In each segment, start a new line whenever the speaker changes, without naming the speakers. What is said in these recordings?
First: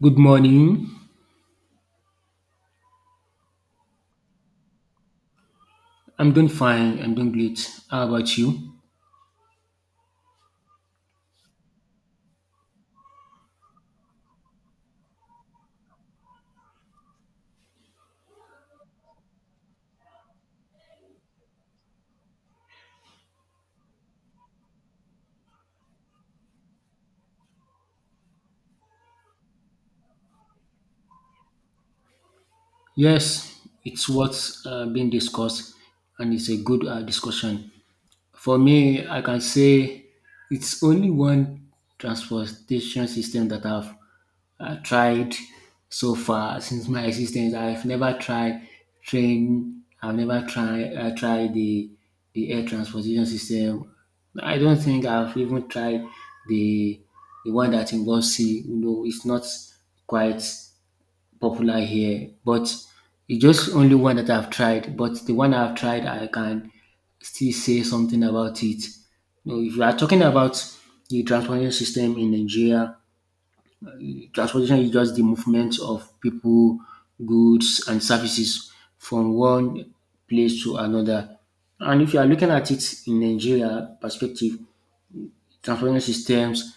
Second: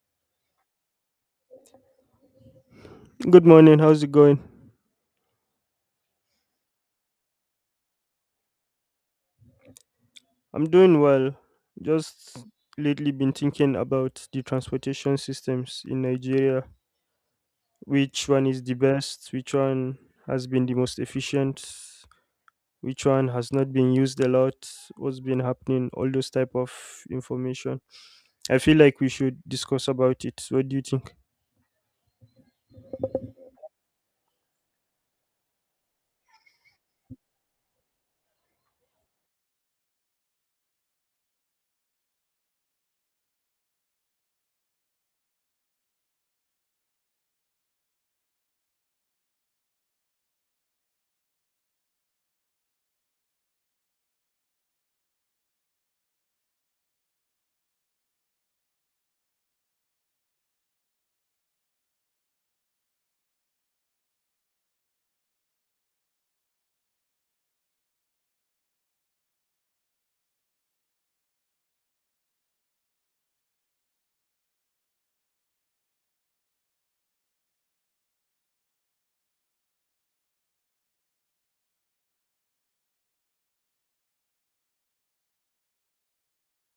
Good morning.
Good morning. How's it going?
I'm doing fine. I'm doing great. How about you?
I'm doing well. Just lately been thinking about the transportation systems in Nigeria. Which one is the best? Which one has been the most efficient? Which one has not been used a lot? What's been happening? All those type of information. I feel like we should discuss about it. What do you think?
Yes, it's what's being discussed, and it's a good discussion. For me, I can say it's only one transportation system that I've tried so far since my existence. I've never tried train. I've never tried tried the air transportation system. I don't think I've even tried the the one that involves sea. You know, it's not quite popular here, but it's just only one that I've tried. But the one I've tried, I can still say something about it. You know, if you are talking about the transportation system in Nigeria, transportation is just the movement of people, goods, and services from one place to another. And if you are looking at it in Nigeria perspective, transportation systems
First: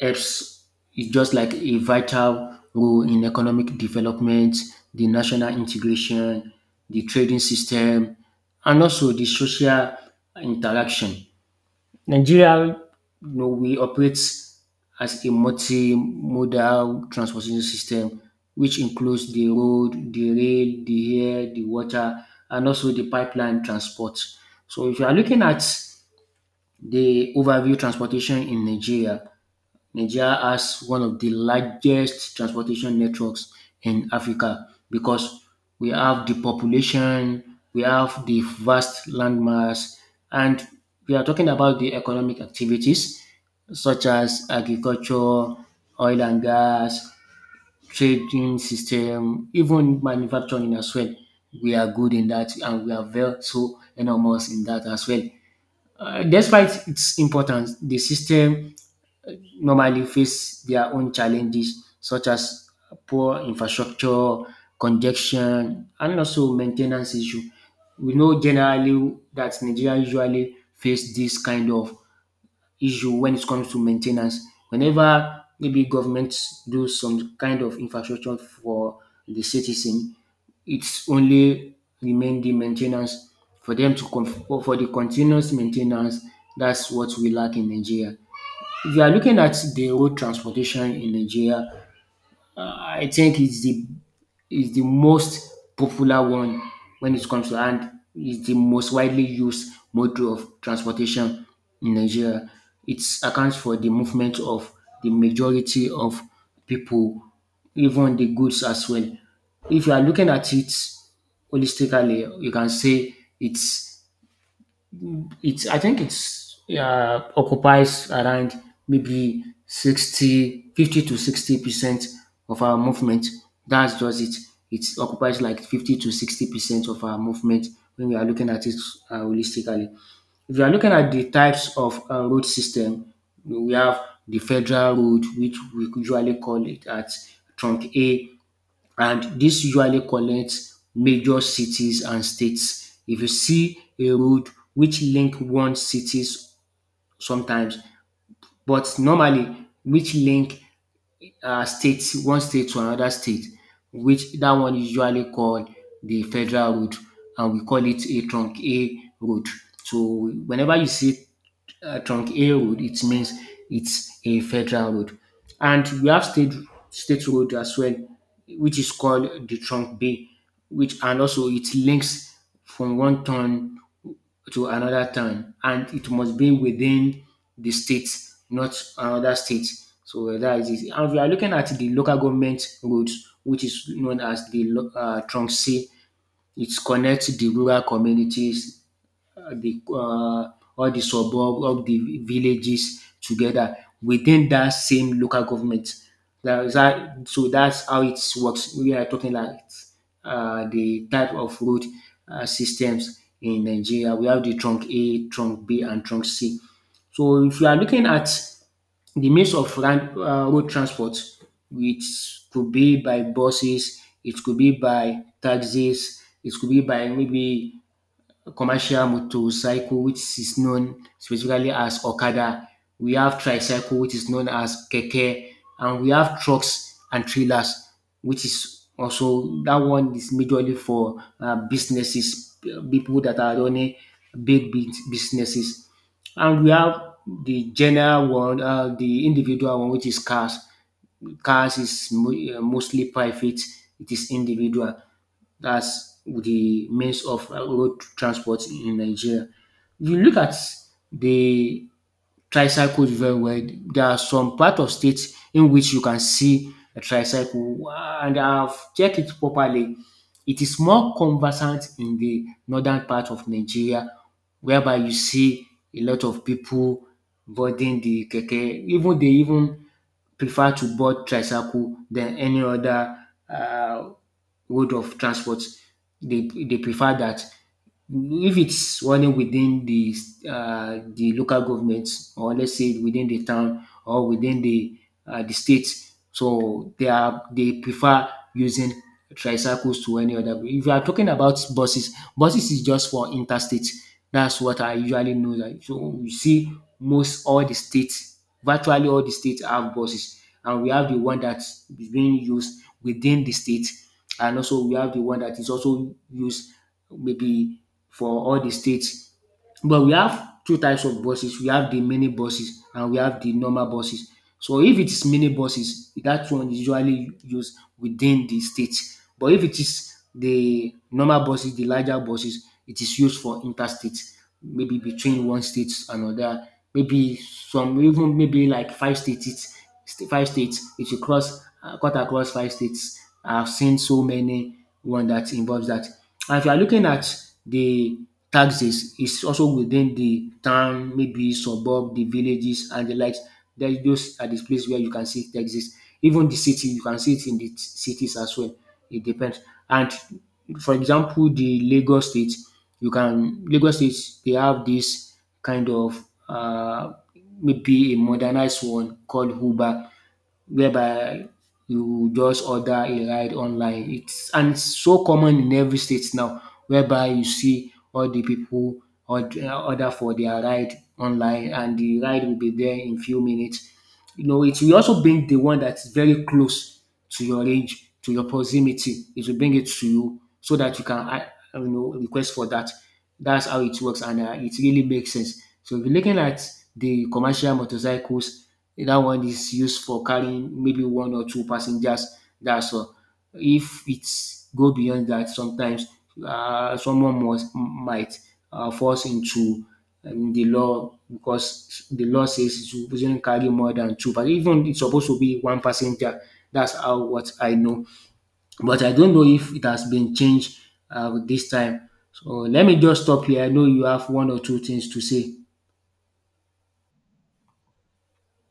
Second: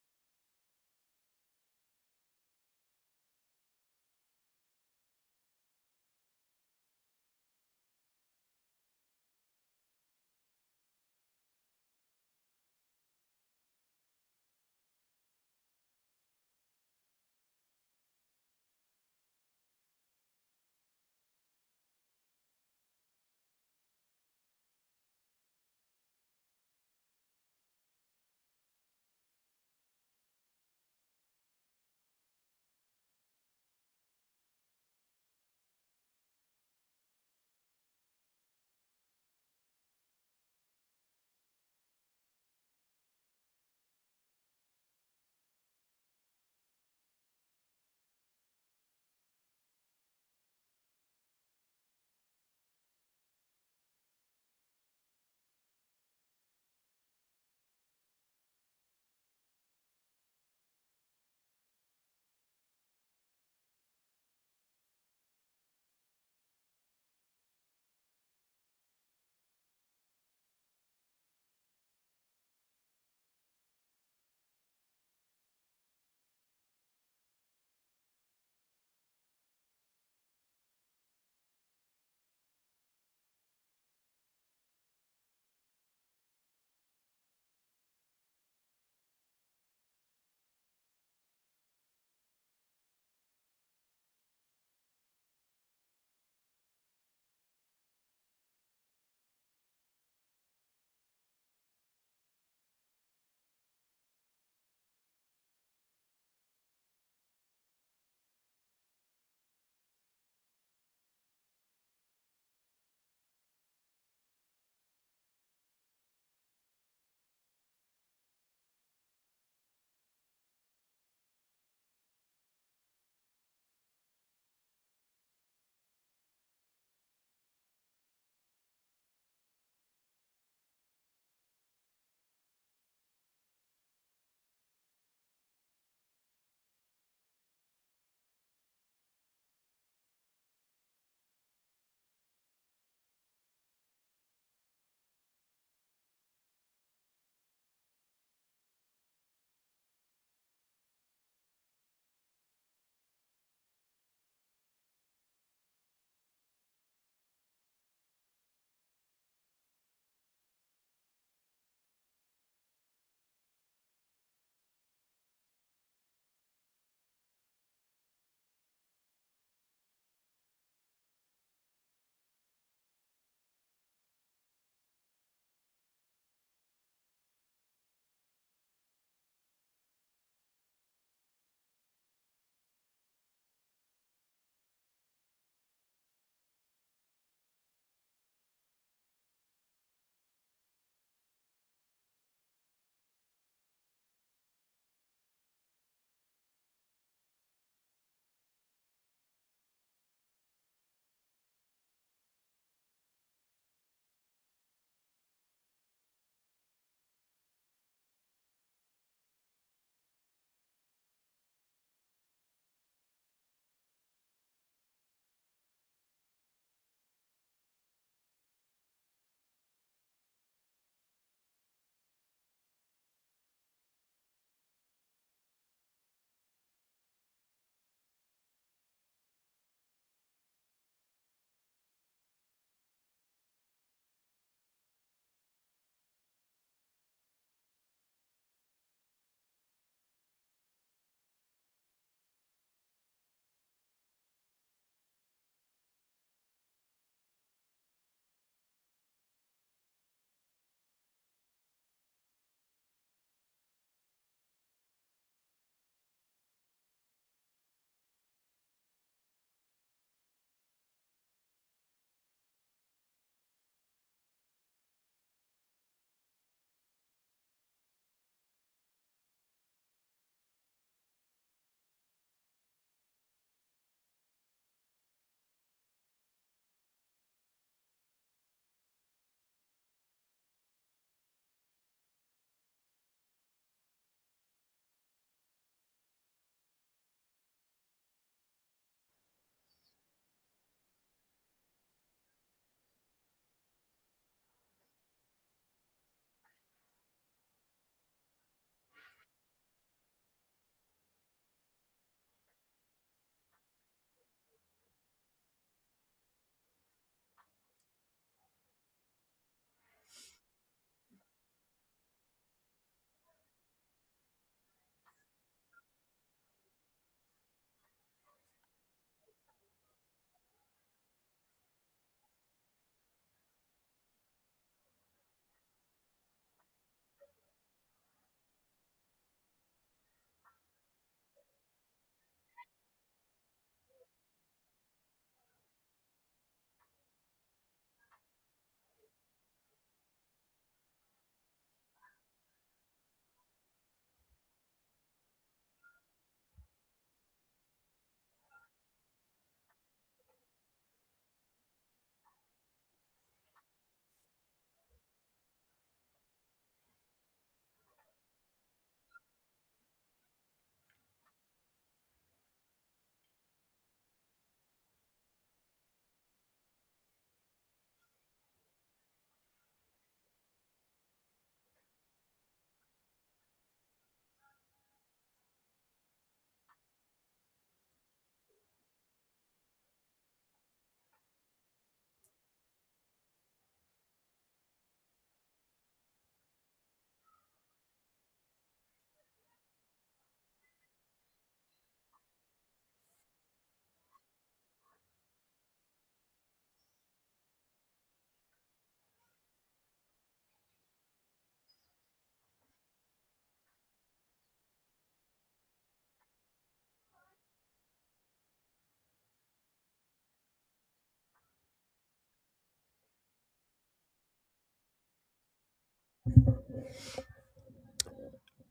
apes is just like a vital role in economic development, the national integration, the trading system, and also the social interaction. Nigeria, you know, we operate as a multimodal transportation system, which includes the road, the rail, the air, the water, and also the pipeline transport. So if you are looking at the overview transportation in Nigeria, Nigeria has one of the largest transportation networks in Africa because we have the population, we have the vast landmass, and we are talking about the economic activities such as agriculture, oil and gas, trading system, even manufacturing as well. We are good in that and we are very so enormous in that as well. Despite its importance, the system normally face their own challenges such as poor infrastructure, congestion, and also maintenance issue. We know generally that Nigeria usually face this kind of issue when it comes to maintenance. Whenever maybe governments do some kind of infrastructure for the citizen, it's only remain the main for them to for the continuous maintenance. That's what we lack in Nigeria. If you are looking at the road transportation in Nigeria, I think it's the most popular one when it comes to, and it's the most widely used mode of transportation in Nigeria. It accounts for the movement of the majority of people, even the goods as well. If you are looking at it holistically, you can say it's I think it's occupies around maybe 50 to 60 percent of our movement. That's just it. It occupies like 50 to 60 percent of our movement when we are looking at it holistically. If you are looking at the types of road system, we have the federal road, which we usually call it at trunk A, and this usually connects major cities and states. If you see a road which link one cities sometimes but normally which link state one state to another state, which that one is usually called the federal road, and we call it a trunk A road. So whenever you see trunk A road, it means it's a federal road, and we have state road as well, which is called the trunk B, which and also it links from one town to another town, and it must be within the state, not another state. So that is it. And we are looking at the local government roads, which is known as the Trunxi. It connects the rural communities, the all the suburb, all the villages together within that same local government. That is that, so that's how it works. We are talking like the type of road systems in Nigeria. We have the trunk A, trunk B, and trunk C. So if you are looking at the means of road transport, which could be by buses, it could be by taxis, it could be by maybe commercial motorcycle, which is known specifically as Okada. We have tricycle, which is known as Keke, and we have trucks and trailers, which is also that one is majorly for businesses, people that are running businesses. And we have the general one, the individual one, which is cars. Cars is mostly private, it is individual. That's the means of road transport in Nigeria. If you look at the tricycle very well, there are some part of states in which you can see a tricycle and I've checked it properly. It is more conversant in the northern part of Nigeria, whereby you see a lot of people boarding the keke. Even they even prefer to board tricycle than any other uh, mode of transport. They prefer that. If it's running within the local government, or let's say within the town or within the state, so they are they prefer using tricycles to any other. If you are talking about buses, buses is just for interstate. That's what I usually know. That so you see, most all the states, virtually all the states have buses, and we have the one that is being used within the state, and also we have the one that is also used maybe for all the states. But we have two types of buses. We have the mini buses and we have the normal buses. So if it is mini buses, that one is usually used within the state. But if it is the normal buses, the larger buses, it is used for interstate, maybe between one state and another, maybe some even maybe like five states, five states. It should cross cut across five states. I've seen so many one that involves that. And if you are looking at the taxes, it's also within the town, maybe suburb, the villages, and the like. There's those are the place where you can see it exists. Even the city, you can see it in the cities as well. It depends. And for example, the Lagos State, you can Lagos State they have this kind of maybe a modernized one called Uber, whereby you just order a ride online. It's and it's so common in every state now, whereby you see all the people order for their ride online, and the ride will be there in few minutes. You know, it will also bring the one that's very close to your range, to your proximity. It will bring it to you so that you can, you know, request for that. That's how it works, and it really makes sense. So if you're looking at the commercial motorcycles, that one is used for carrying maybe one or two passengers. That's all. If it's go beyond that, sometimes someone must might falls into the law, because the law says it's supposed to carry more than two. But even it's supposed to be one passenger. That's how what I know. But I don't know if it has been changed this time. So let me just stop here. I know you have one or two things to say.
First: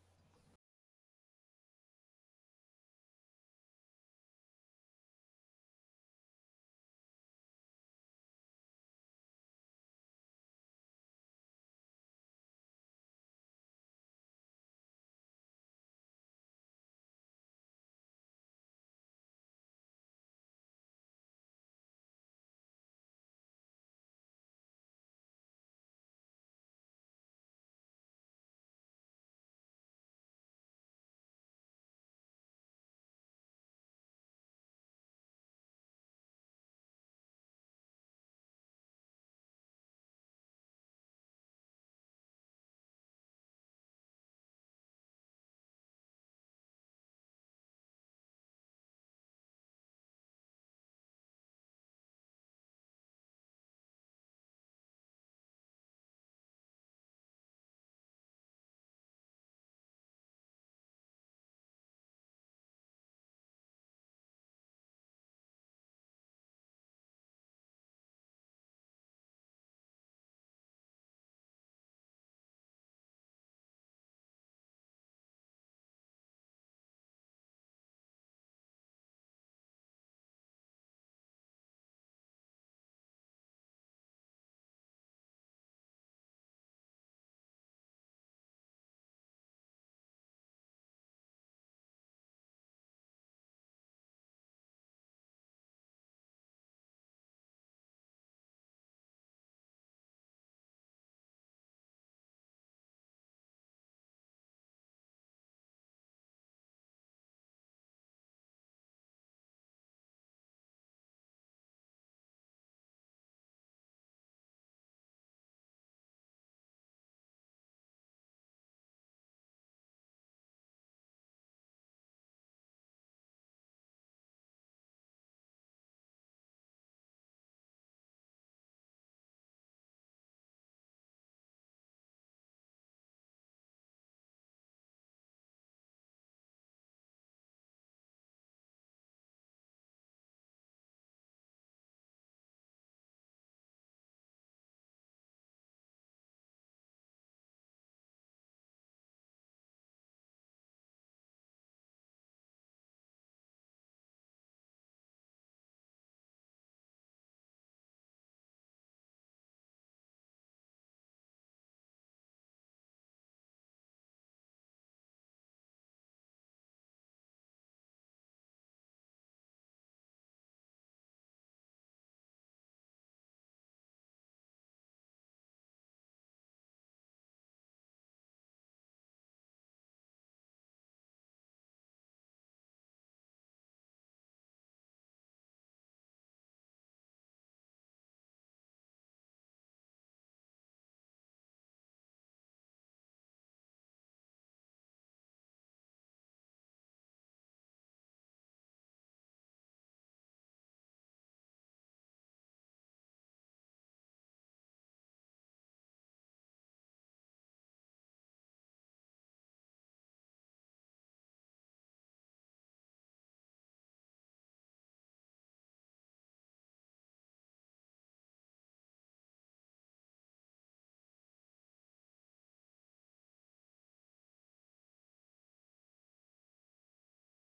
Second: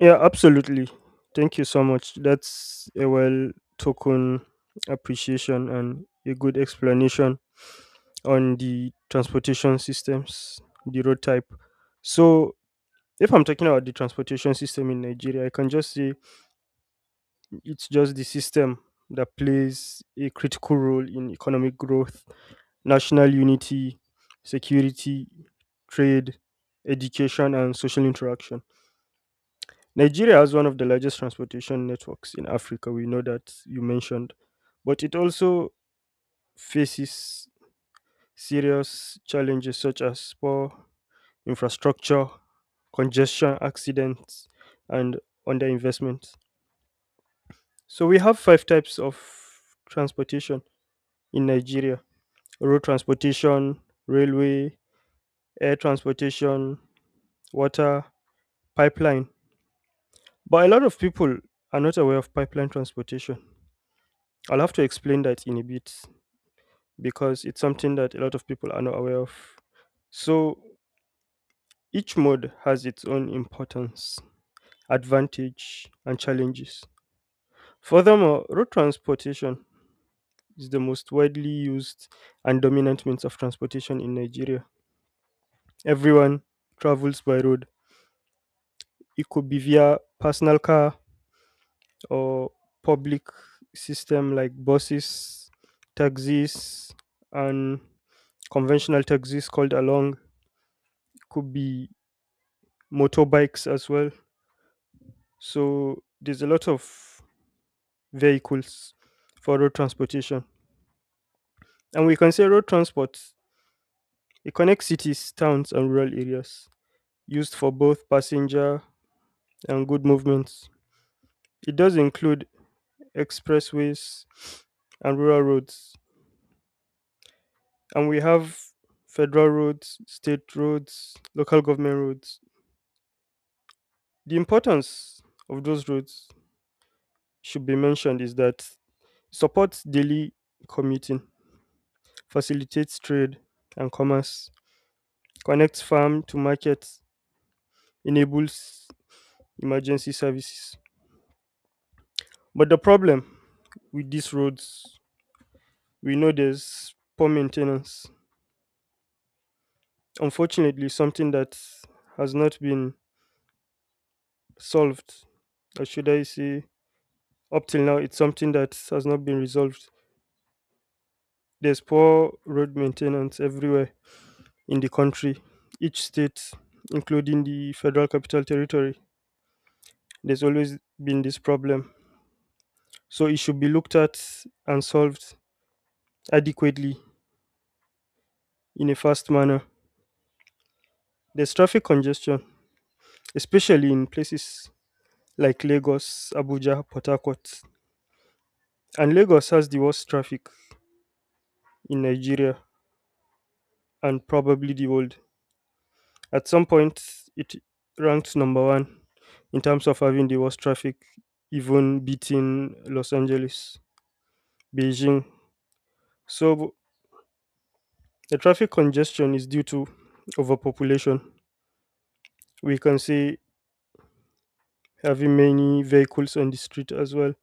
Yeah, absolutely. Thank you so much. That's a well token appreciation and a good explanation on the transportation systems, the road type. So, if I'm talking about the transportation system in Nigeria, I can just say it's just the system that plays a critical role in economic growth, national unity, security, trade, education, and social interaction. Nigeria has one of the largest transportation networks in Africa. We know that you mentioned, but it also faces serious challenges such as poor infrastructure, congestion, accidents, and underinvestment. So we have five types of transportation in Nigeria: road transportation, railway, air transportation, water, pipeline. But a lot of people are not aware of pipeline transportation. I'll have to explain that in a bit, because it's something that a lot of people are not aware of. So each mode has its own importance, advantage, and challenges. Furthermore, road transportation is the most widely used and dominant means of transportation in Nigeria. Everyone travels by road. It could be via personal car or public system like buses, taxis, and conventional taxis called along. Could be motorbikes as well. So there's a lot of vehicles for road transportation. And we can say road transport, it connects cities, towns, and rural areas, used for both passenger and good movements. It does include expressways and rural roads. And we have federal roads, state roads, local government roads. The importance of those roads should be mentioned is that supports daily commuting, facilitates trade and commerce, connects farm to markets, enables emergency services. But the problem with these roads, we know there's poor maintenance. Unfortunately, something that has not been solved, or should I say, up till now, it's something that has not been resolved. There's poor road maintenance everywhere in the country, each state, including the federal capital territory. There's always been this problem. So it should be looked at and solved adequately in a fast manner. There's traffic congestion, especially in places like Lagos, Abuja, Port Harcourt. And Lagos has the worst traffic in Nigeria and probably the world. At some point, it ranked number one in terms of having the worst traffic, even beating Los Angeles, Beijing. So the traffic congestion is due to overpopulation. We can say having many vehicles on the street as well.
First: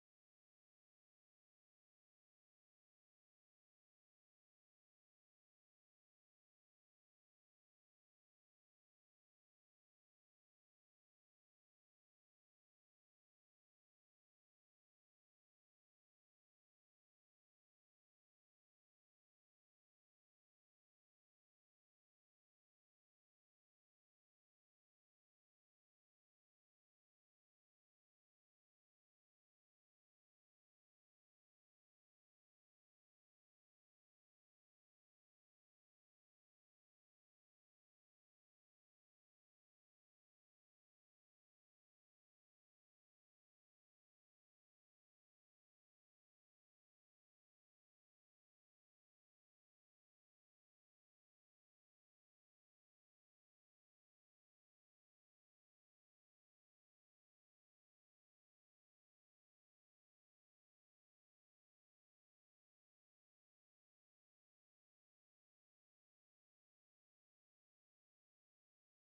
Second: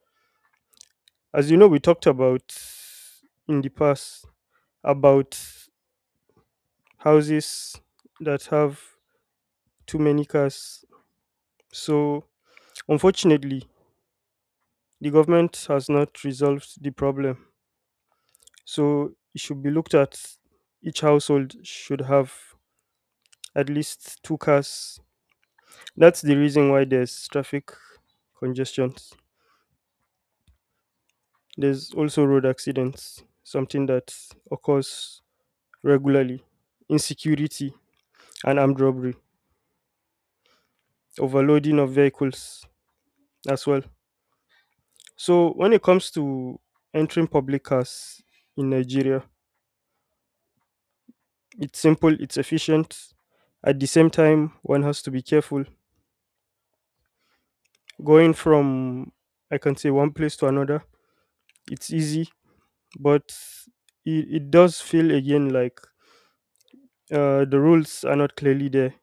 As you know, we talked about in the past about houses that have too many cars. So, unfortunately, the government has not resolved the problem. So, it should be looked at. Each household should have at least two cars. That's the reason why there's traffic congestions. There's also road accidents, something that occurs regularly, insecurity, and armed robbery. Overloading of vehicles as well. So when it comes to entering public cars in Nigeria, it's simple, it's efficient. At the same time, one has to be careful. Going from, I can say, one place to another, it's easy, but it does feel again like the rules are not clearly there,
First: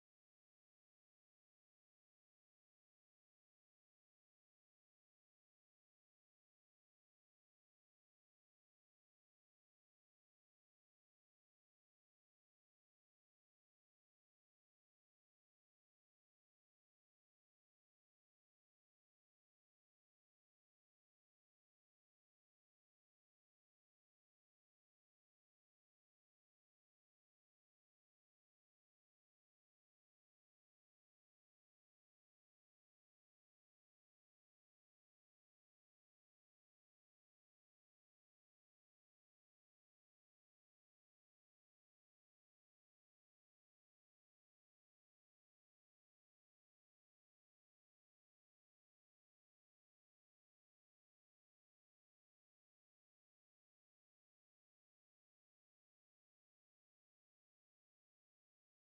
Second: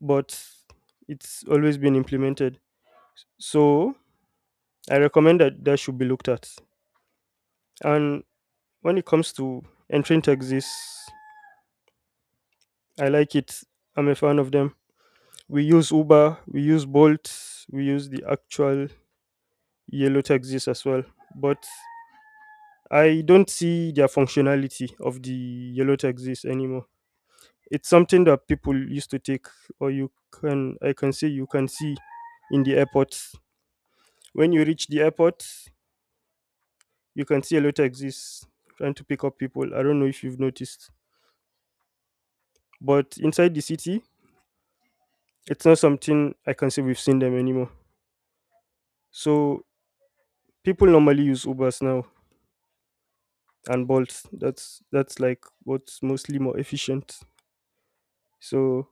but it's always been implemented. So I recommend that that should be looked at. And when it comes to entering taxis, I like it. I'm a fan of them. We use Uber, we use Bolt, we use the actual yellow taxis as well. But I don't see their functionality of the yellow taxis anymore. It's something that people used to take, or you can, I can say, you can see in the airports. When you reach the airport, you can see yellow taxis trying to pick up people. I don't know if you've noticed, but inside the city, it's not something I can say we've seen them anymore. So people normally use ubers now and bolts. That's like what's mostly more efficient. So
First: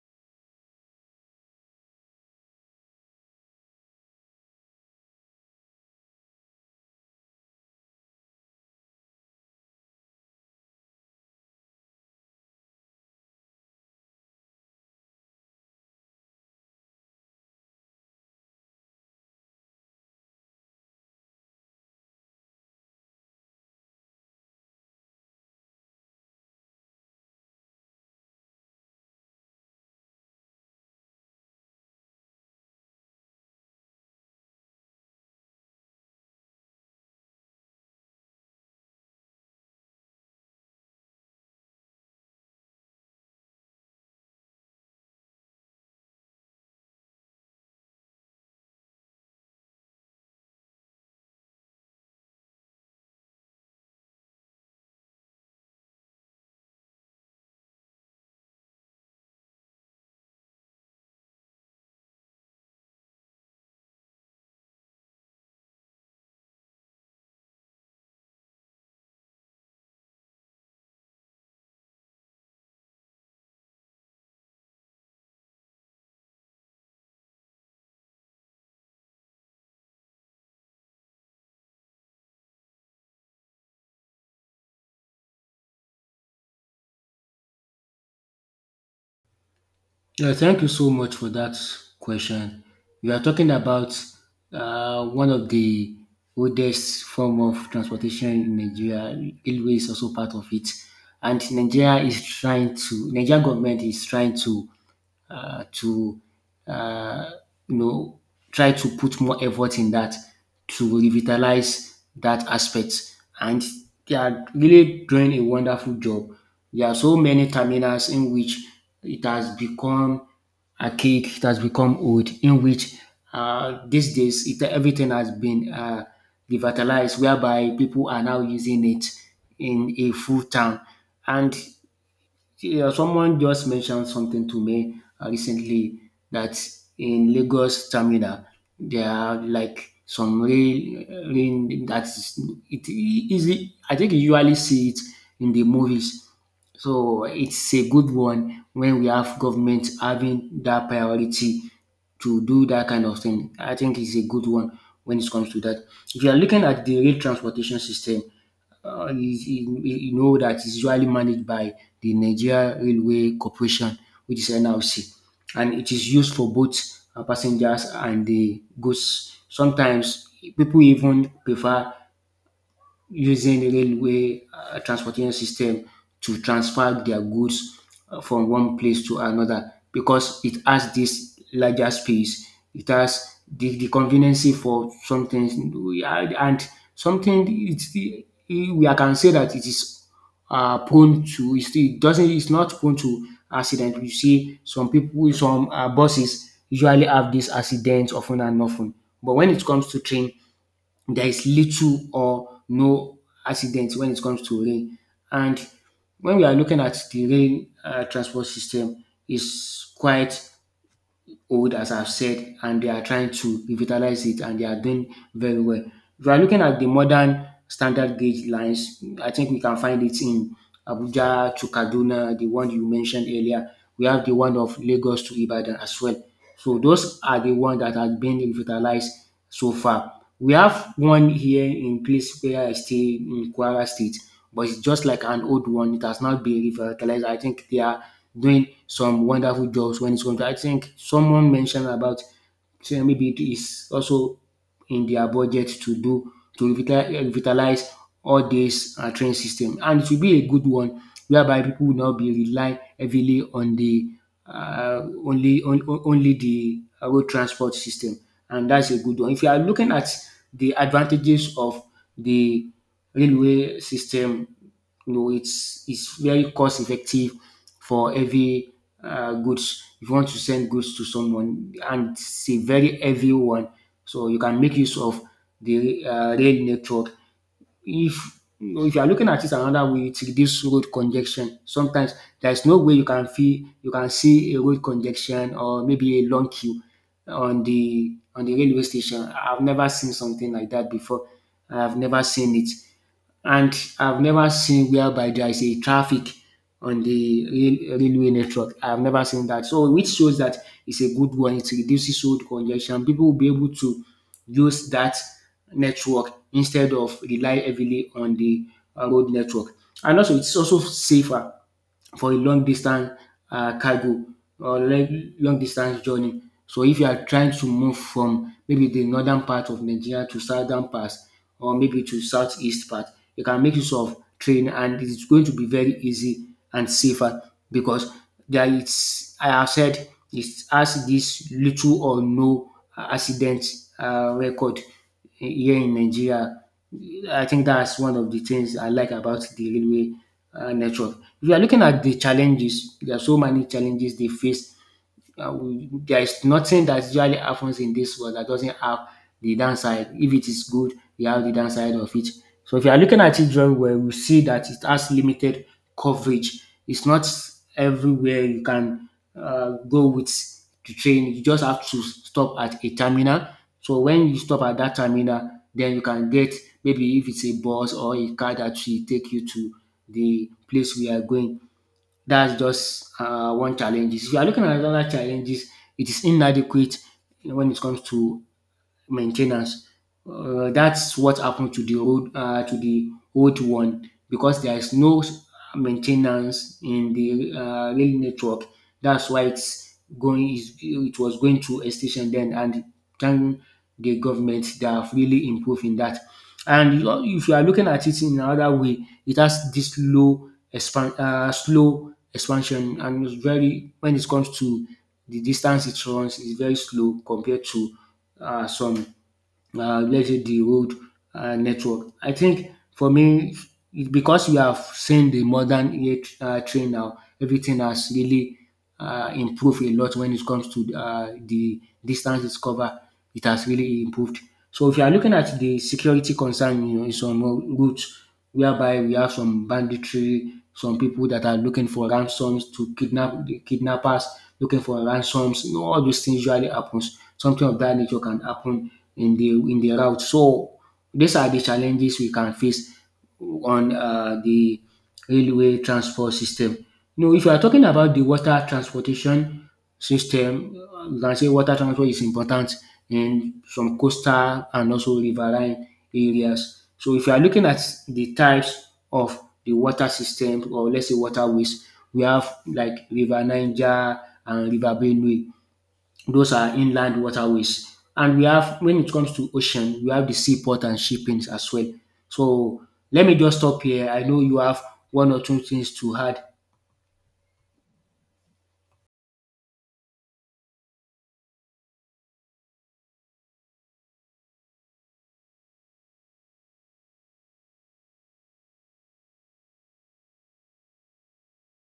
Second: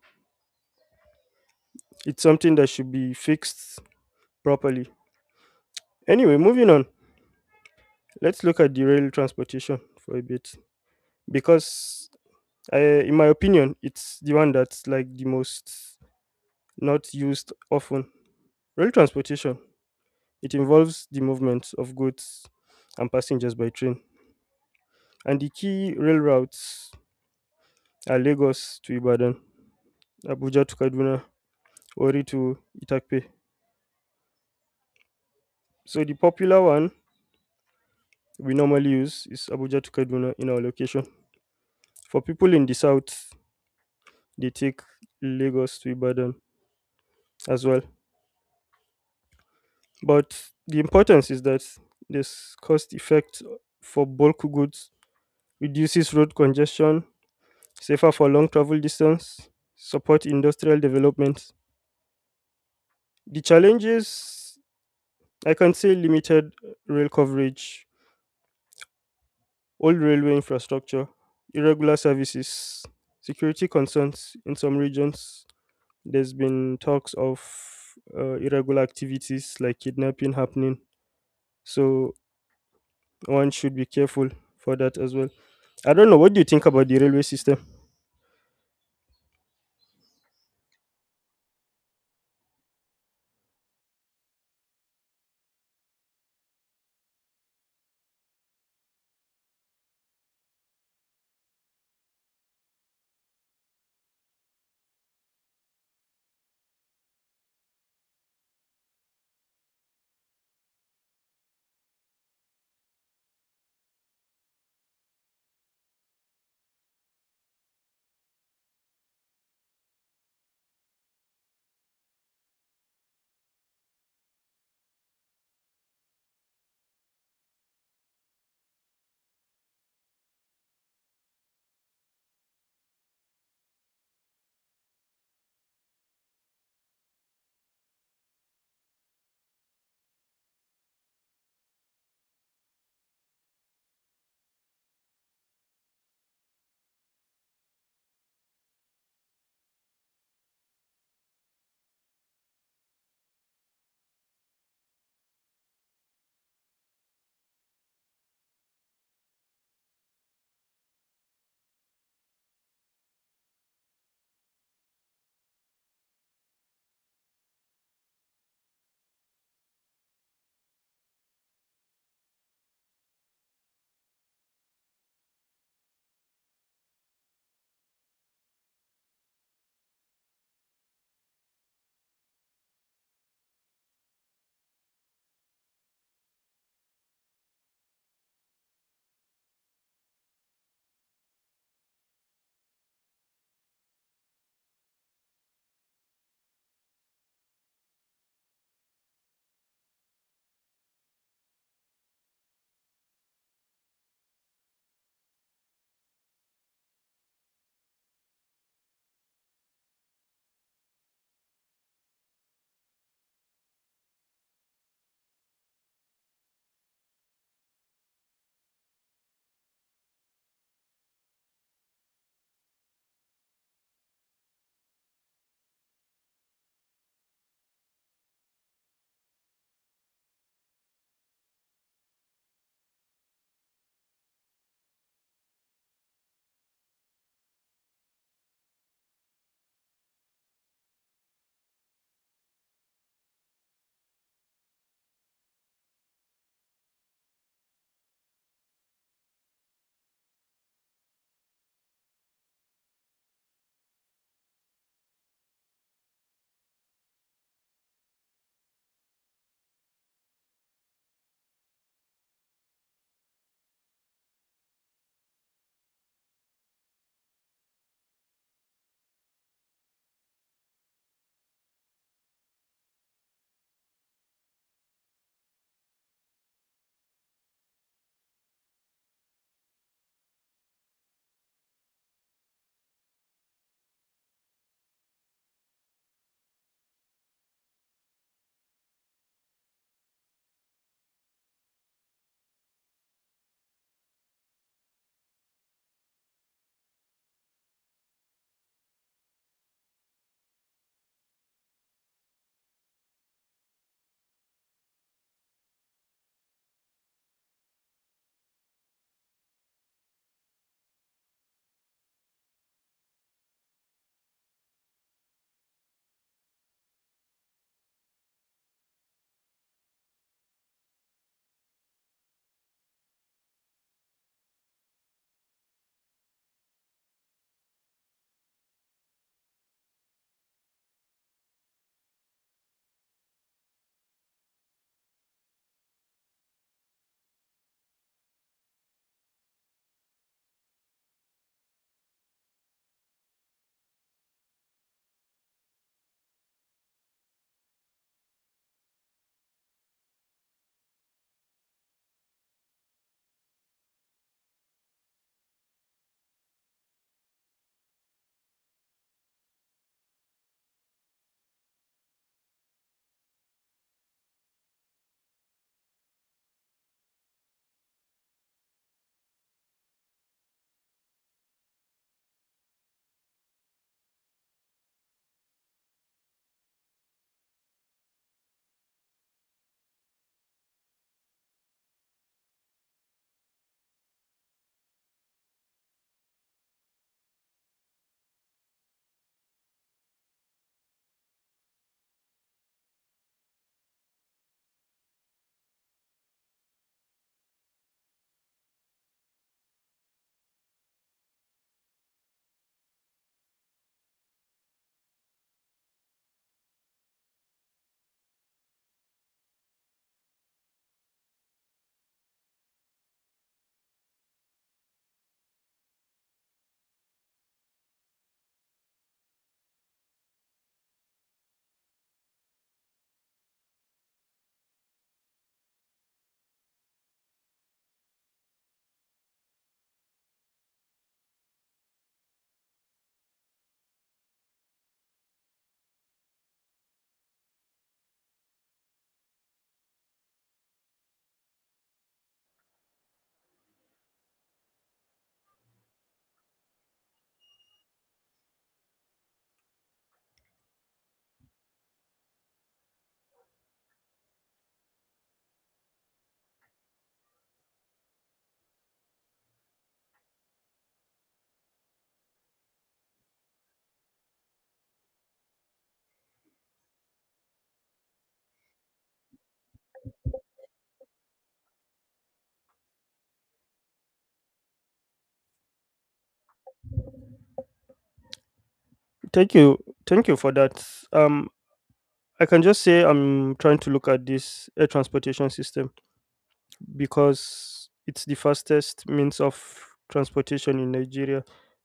it's something that should be fixed properly. Anyway, moving on, let's look at the rail transportation for a bit, because I, in my opinion, it's the one that's like the most not used often. Rail transportation, it involves the movement of goods and passengers by train, and the key rail routes are Lagos to Ibadan, Abuja to Kaduna, Ori to Itakpe. So the popular one we normally use is Abuja to Kaduna in our location. For people in the south, they take Lagos to Ibadan as well. But the importance is that this cost effect for bulk goods reduces road congestion, safer for long travel distance, support industrial development. The challenges, I can say, limited rail coverage, old railway infrastructure, irregular services, security concerns in some regions. There's been talks of irregular activities like kidnapping happening. So one should be careful for that as well. I don't know. What do you think about the railway system?
Yeah, thank you so much for that question. We are talking about one of the oldest form of transportation in Nigeria. Railway is also part of it, and Nigeria government is trying to uh, to uh, you know, try to put more effort in that to revitalize that aspect. And they are really doing a wonderful job. There are so many terminals in which it has become archaic, it has become old, in which these days it, everything has been revitalized, whereby people are now using it in a full town. And yeah, someone just mentioned something to me recently that in Lagos terminal there are like some rail that is it easy. I think you usually see it in the movies. So it's a good one when we have government having that priority to do that kind of thing. I think it's a good one when it comes to that. If you are looking at the rail transportation system, uh, is- is- you know that is usually managed by the Nigeria Railway Corporation, which is NRC, and it is used for both passengers and the goods. Sometimes people even prefer using railway transportation system to transfer their goods from one place to another because it has this larger space. It has the conveniency for something, we are- and something it's the, we I can say that it is prone to it's- it doesn't it's not prone to accident. You see, some people, some buses usually have these accidents often and often. But when it comes to train, there is little or no accident when it comes to rain. And when we are looking at the rail transport system, is quite old as I've said, and they are trying to revitalize it, and they are doing very well. If we are looking at the modern standard gauge lines, I think we can find it in Abuja to Kaduna, the one you mentioned earlier. We have the one of Lagos to Ibadan as well. So those are the ones that have been revitalized so far. We have one here in place where I stay in Kwara State, but it's just like an old one. It has not been revitalized. I think they are doing some wonderful jobs when it comes to. I think someone mentioned about say maybe it is also in their budget to do to revitalize all this train system, and it will be a good one whereby people will not be rely heavily on the only the road transport system, and that's a good one. If you are looking at the advantages of the railway system, it's very cost effective for heavy goods. If you want to send goods to someone, and it's a very heavy one, so you can make use of the rail network. If if you are looking at it another way, it reduce road congestion. Sometimes there is no way you can feel you can see a road congestion or maybe a long queue on the railway station. I've never seen something like that before. I've never seen it, and I've never seen whereby there is a traffic on the railway network. I've never seen that. So, which shows that it's a good one. It reduces road congestion. People will be able to use that network instead of rely heavily on the road network. And also, it's also safer for a long distance cargo or like long distance journey. So if you are trying to move from maybe the northern part of Nigeria to southern part or maybe to southeast part, you can make use of train, and it is going to be very easy and safer because there is I have said it has this little or no accident record here in Nigeria. I think that's one of the things I like about the railway network. If you are looking at the challenges, there are so many challenges they face there is nothing that usually happens in this world that doesn't have the downside. If it is good, you have the downside of it. So if you are looking at it very well, we see that it has limited coverage. It's not everywhere you can go with the train. You just have to stop at a terminal. So when you stop at that terminal, then you can get maybe if it's a bus or a car that will take you to the place we are going. That's just one challenges. If you are looking at another challenges, it is inadequate when it comes to maintenance. That's what happened to the old one, because there is no maintenance in the rail network. That's why it's going. It was going to extinction then, and thank the government, they have really improved in that. And you know, if you are looking at it in another way, it has this slow expansion, and it's very when it comes to the distance it runs is very slow compared to some let's say the road network. I think, for me, it's because we have seen the modern AI train now, everything has really improved a lot when it comes to the distance it's covered. It has really improved. So if you are looking at the security concern, in some routes, whereby we have some banditry, some people that are looking for ransoms to kidnap, the kidnappers, looking for ransoms. You know, all those things usually happens. Something of that nature can happen in the route. So these are the challenges we can face on the railway transport system. Now, if you are talking about the water transportation system, you can say water transport is important in some coastal and also riverine areas. So, if you are looking at the types of the water system or let's say waterways, we have like River Niger and River Benue. Those are inland waterways. And we have, when it comes to ocean, we have the seaport and shippings as well. So let me just stop here. I know you have one or two things to add.
Thank you. Thank you for that. Um, I can just say I'm trying to look at this air transportation system because it's the fastest means of transportation in Nigeria.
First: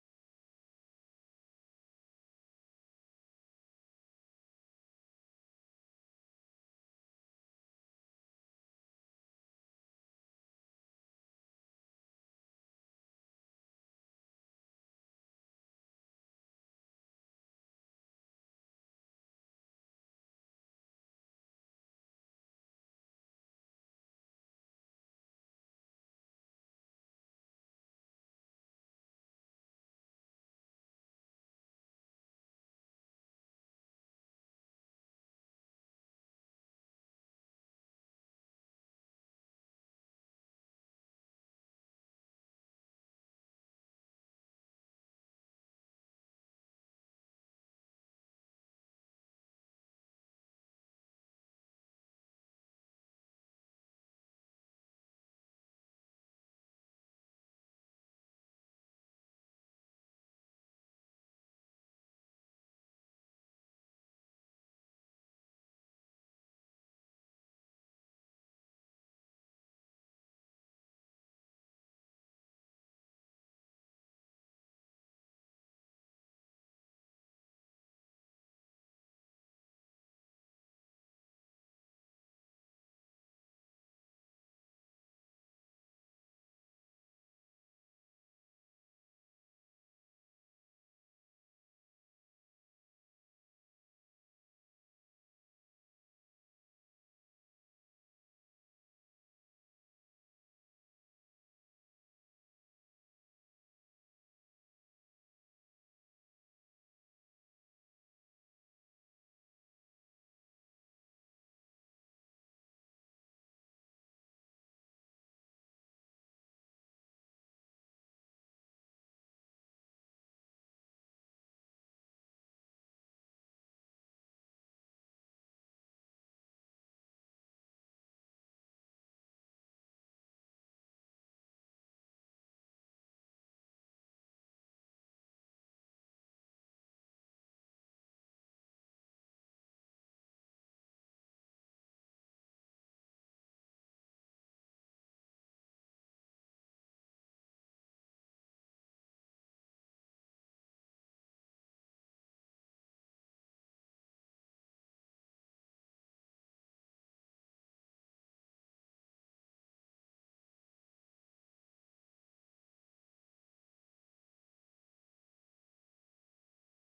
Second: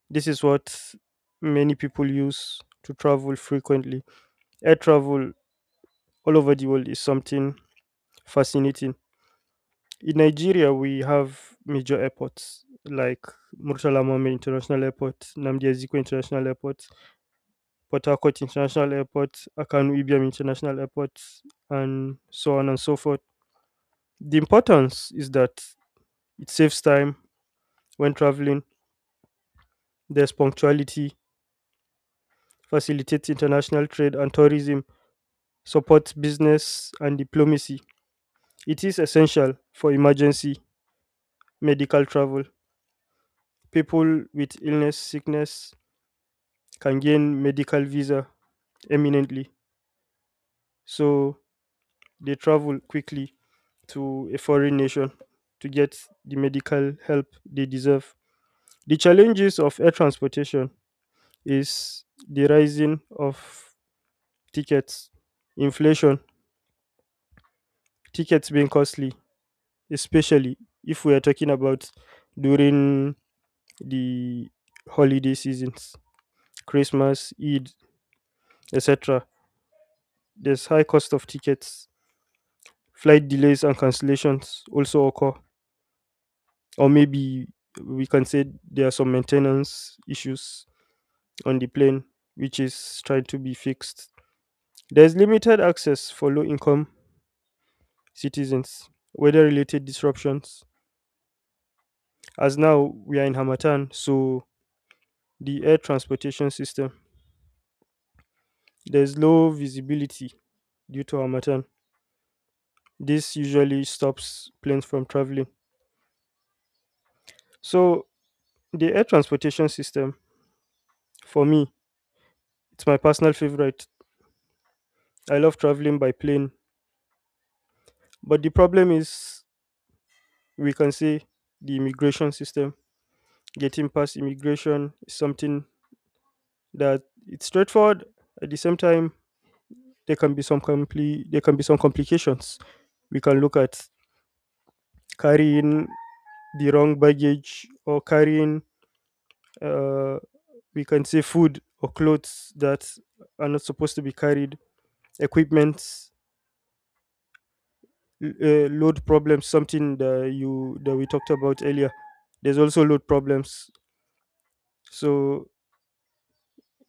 This is what many people use to travel frequently. Air travel all over the world is something fascinating. In Nigeria, we have major airports like Murtala Mohammed International Airport, Nnamdi Azikiwe International Airport, Port Harcourt International Airport, Akanu Ibiam International Airport, and so on and so forth. The importance is that it saves time when traveling, there's punctuality, facilitates international trade and tourism, supports business and diplomacy. It is essential for emergency medical travel. People with illness, sickness can gain medical visa eminently. So they travel quickly to a foreign nation to get the medical help they deserve. The challenges of air transportation is the rising of tickets, inflation, tickets being costly, especially if we are talking about during the holiday seasons, Christmas, Eid, etc. There's high cost of tickets. Flight delays and cancellations also occur. Or maybe we can say there are some maintenance issues on the plane, which is trying to be fixed. There's limited access for low income citizens, weather related disruptions. As now we are in Hamatan, so the air transportation system, there's low visibility due to Hamatan. This usually stops planes from traveling. So, the air transportation system, for me, it's my personal favorite. I love traveling by plane. But the problem is, we can say, the immigration system, getting past immigration is something that it's straightforward. At the same time, there can be some complications. We can look at carrying the wrong baggage or carrying uh, we can say food or clothes that are not supposed to be carried, equipment, load problems, something that you that we talked about earlier. There's also load problems. So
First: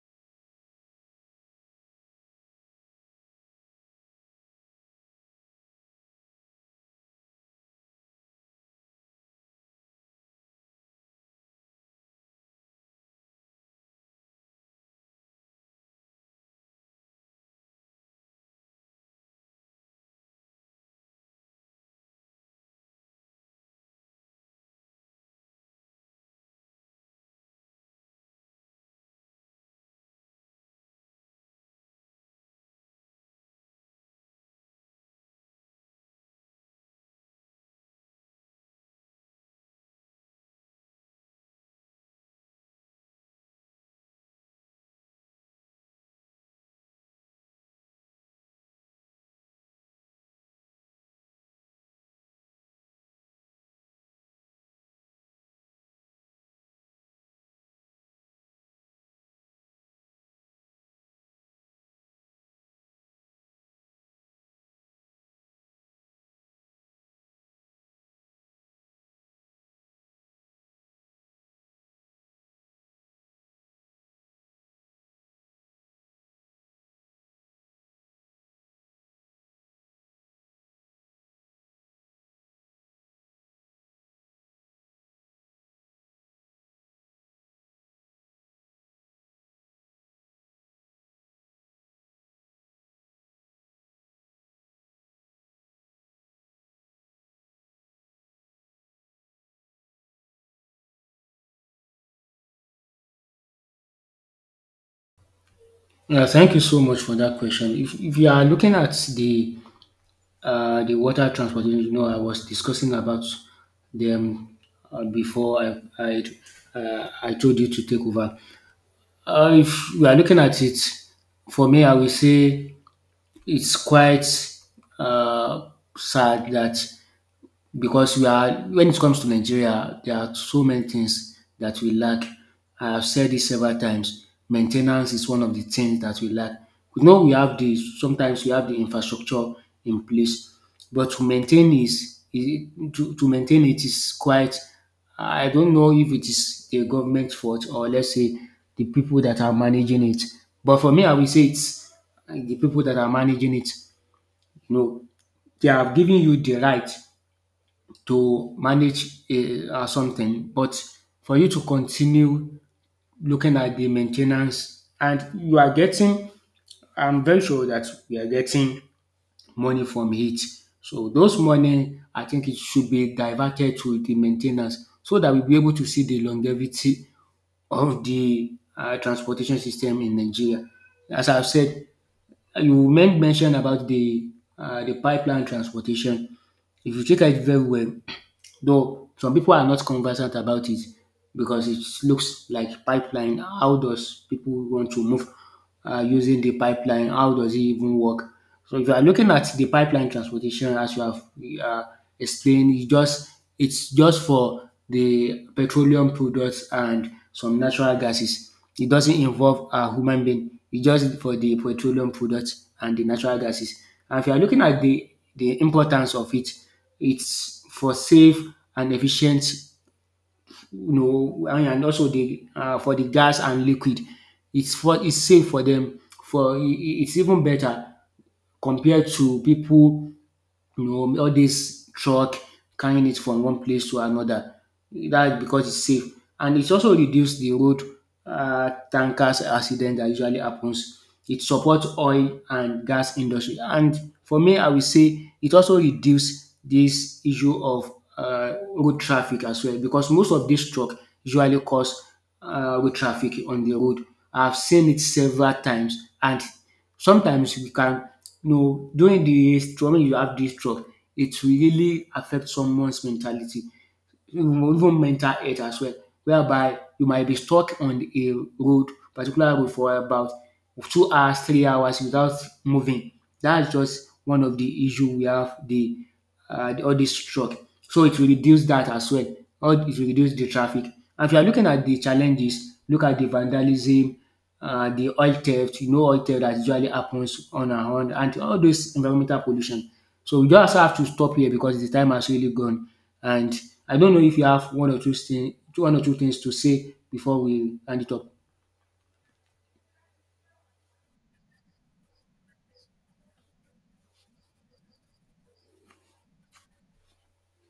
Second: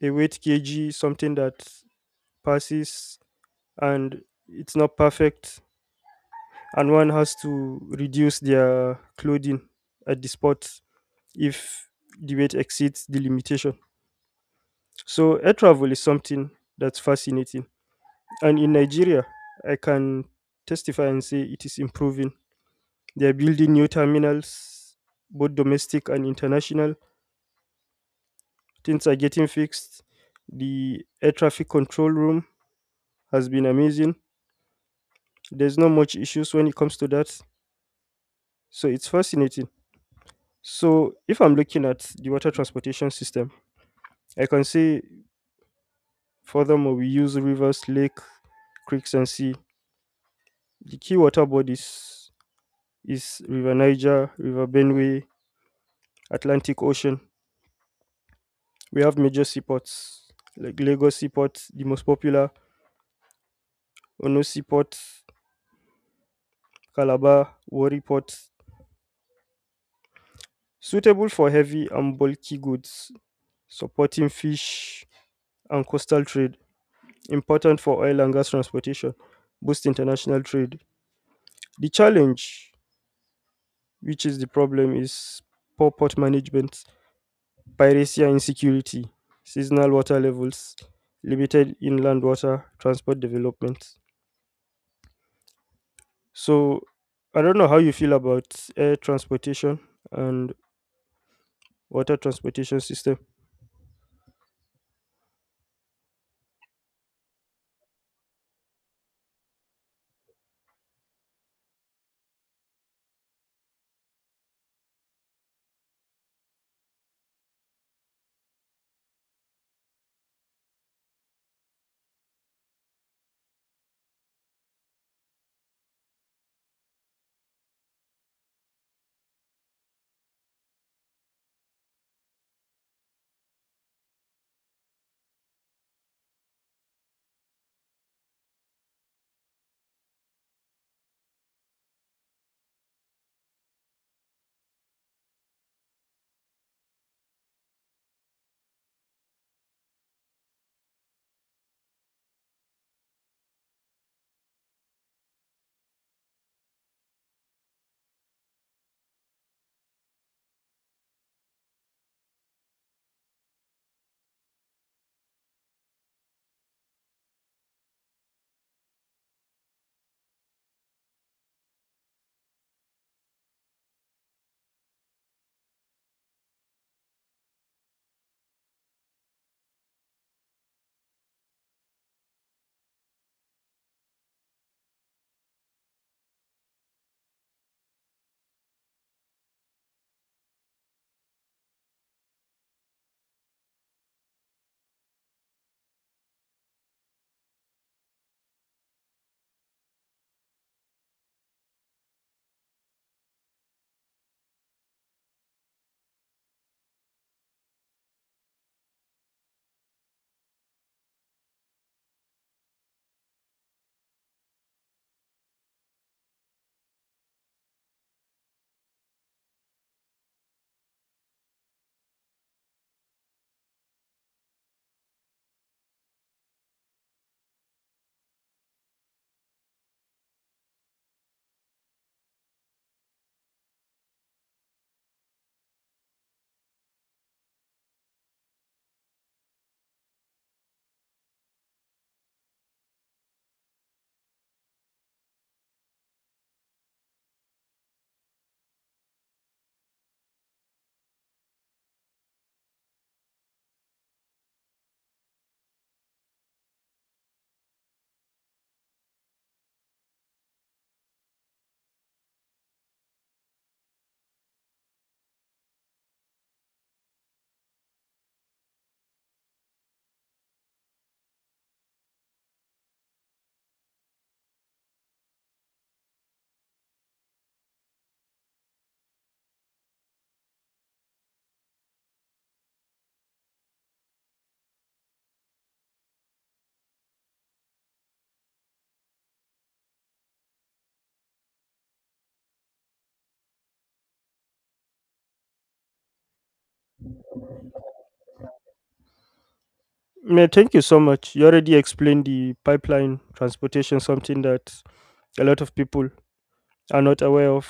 a weight kg is something that passes and it's not perfect, and one has to reduce their clothing at the spot if the weight exceeds the limitation. So air travel is something that's fascinating, and in Nigeria, I can testify and say it is improving. They're building new terminals, both domestic and international. Things are getting fixed. The air traffic control room has been amazing. There's not much issues when it comes to that. So it's fascinating. So if I'm looking at the water transportation system, I can say furthermore we use rivers, lake, creeks and sea. The key water bodies is River Niger, River Benue, Atlantic Ocean. We have major seaports like Lagos Seaport, the most popular, Ono Seaport, Calabar, Warri Port, suitable for heavy and bulky goods, supporting fish and coastal trade, important for oil and gas transportation, boost international trade. The challenge, which is the problem, is poor port management, piracy and insecurity, seasonal water levels, limited inland water transport development. So, I don't know how you feel about air transportation and water transportation system.
Yeah, thank you so much for that question. If you are looking at the the water transportation, you know, I was discussing about them before I told you to take over. If you are looking at it, for me, I will say it's quite uh, sad that because we are when it comes to Nigeria, there are so many things that we lack. I have said this several times. Maintenance is one of the things that we lack. You know, we have the sometimes we have the infrastructure in place, but to maintain to maintain it is quite. I don't know if it is the government fault, or let's say the people that are managing it. But for me, I will say it's the people that are managing it. You know, they have given you the right to manage something, but for you to continue looking at the maintenance and you are getting, I'm very sure that we are getting money from it. So those money, I think it should be diverted to the maintenance so that we'll be able to see the longevity of the transportation system in Nigeria. As I've said, you mentioned about the the pipeline transportation. If you check it very well, though some people are not conversant about it because it looks like pipeline. How does people want to move using the pipeline? How does it even work? So if you are looking at the pipeline transportation, as you have uh, explained, it's just for the petroleum products and some natural gases. It doesn't involve a human being. It's just for the petroleum products and the natural gases. And if you are looking at the importance of it, it's for safe and efficient, you know, and also the for the gas and liquid. It's safe for them. For e e it's even better compared to people all this truck carrying it from one place to another. That's because it's safe, and it also reduce the road tankers accident that usually happens. It supports oil and gas industry, and for me I will say it also reduce this issue of road traffic as well, because most of this truck usually cause road traffic on the road. I've seen it several times, and sometimes we can no, during the stroke, when you have this stroke, it will really affect someone's mentality, even mental health as well, whereby you might be stuck on a road, particular road for about 2 hours, 3 hours without moving. That's just one of the issue we have, the all this truck. So it will reduce that as well. Or it will reduce the traffic. And if you are looking at the challenges, look at the vandalism, the oil theft. You know, oil theft that usually happens on, and all this environmental pollution. So we just have to stop here because the time has really gone. And I don't know if you have one or two things to say before we end it up.
Yeah, thank you so much. You already explained the pipeline transportation, something that a lot of people are not aware of.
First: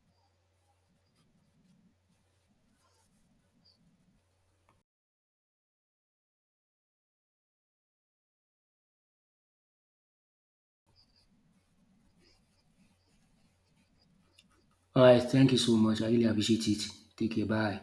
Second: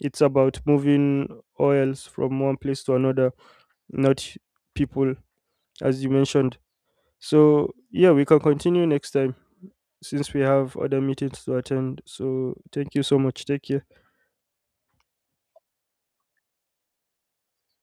It's about moving oils from one place to another, not people, as you mentioned. So, yeah, we can continue next time since we have other meetings to attend. So, thank you so much. Take care.
All right. Thank you so much. I really appreciate it. Take care. Bye.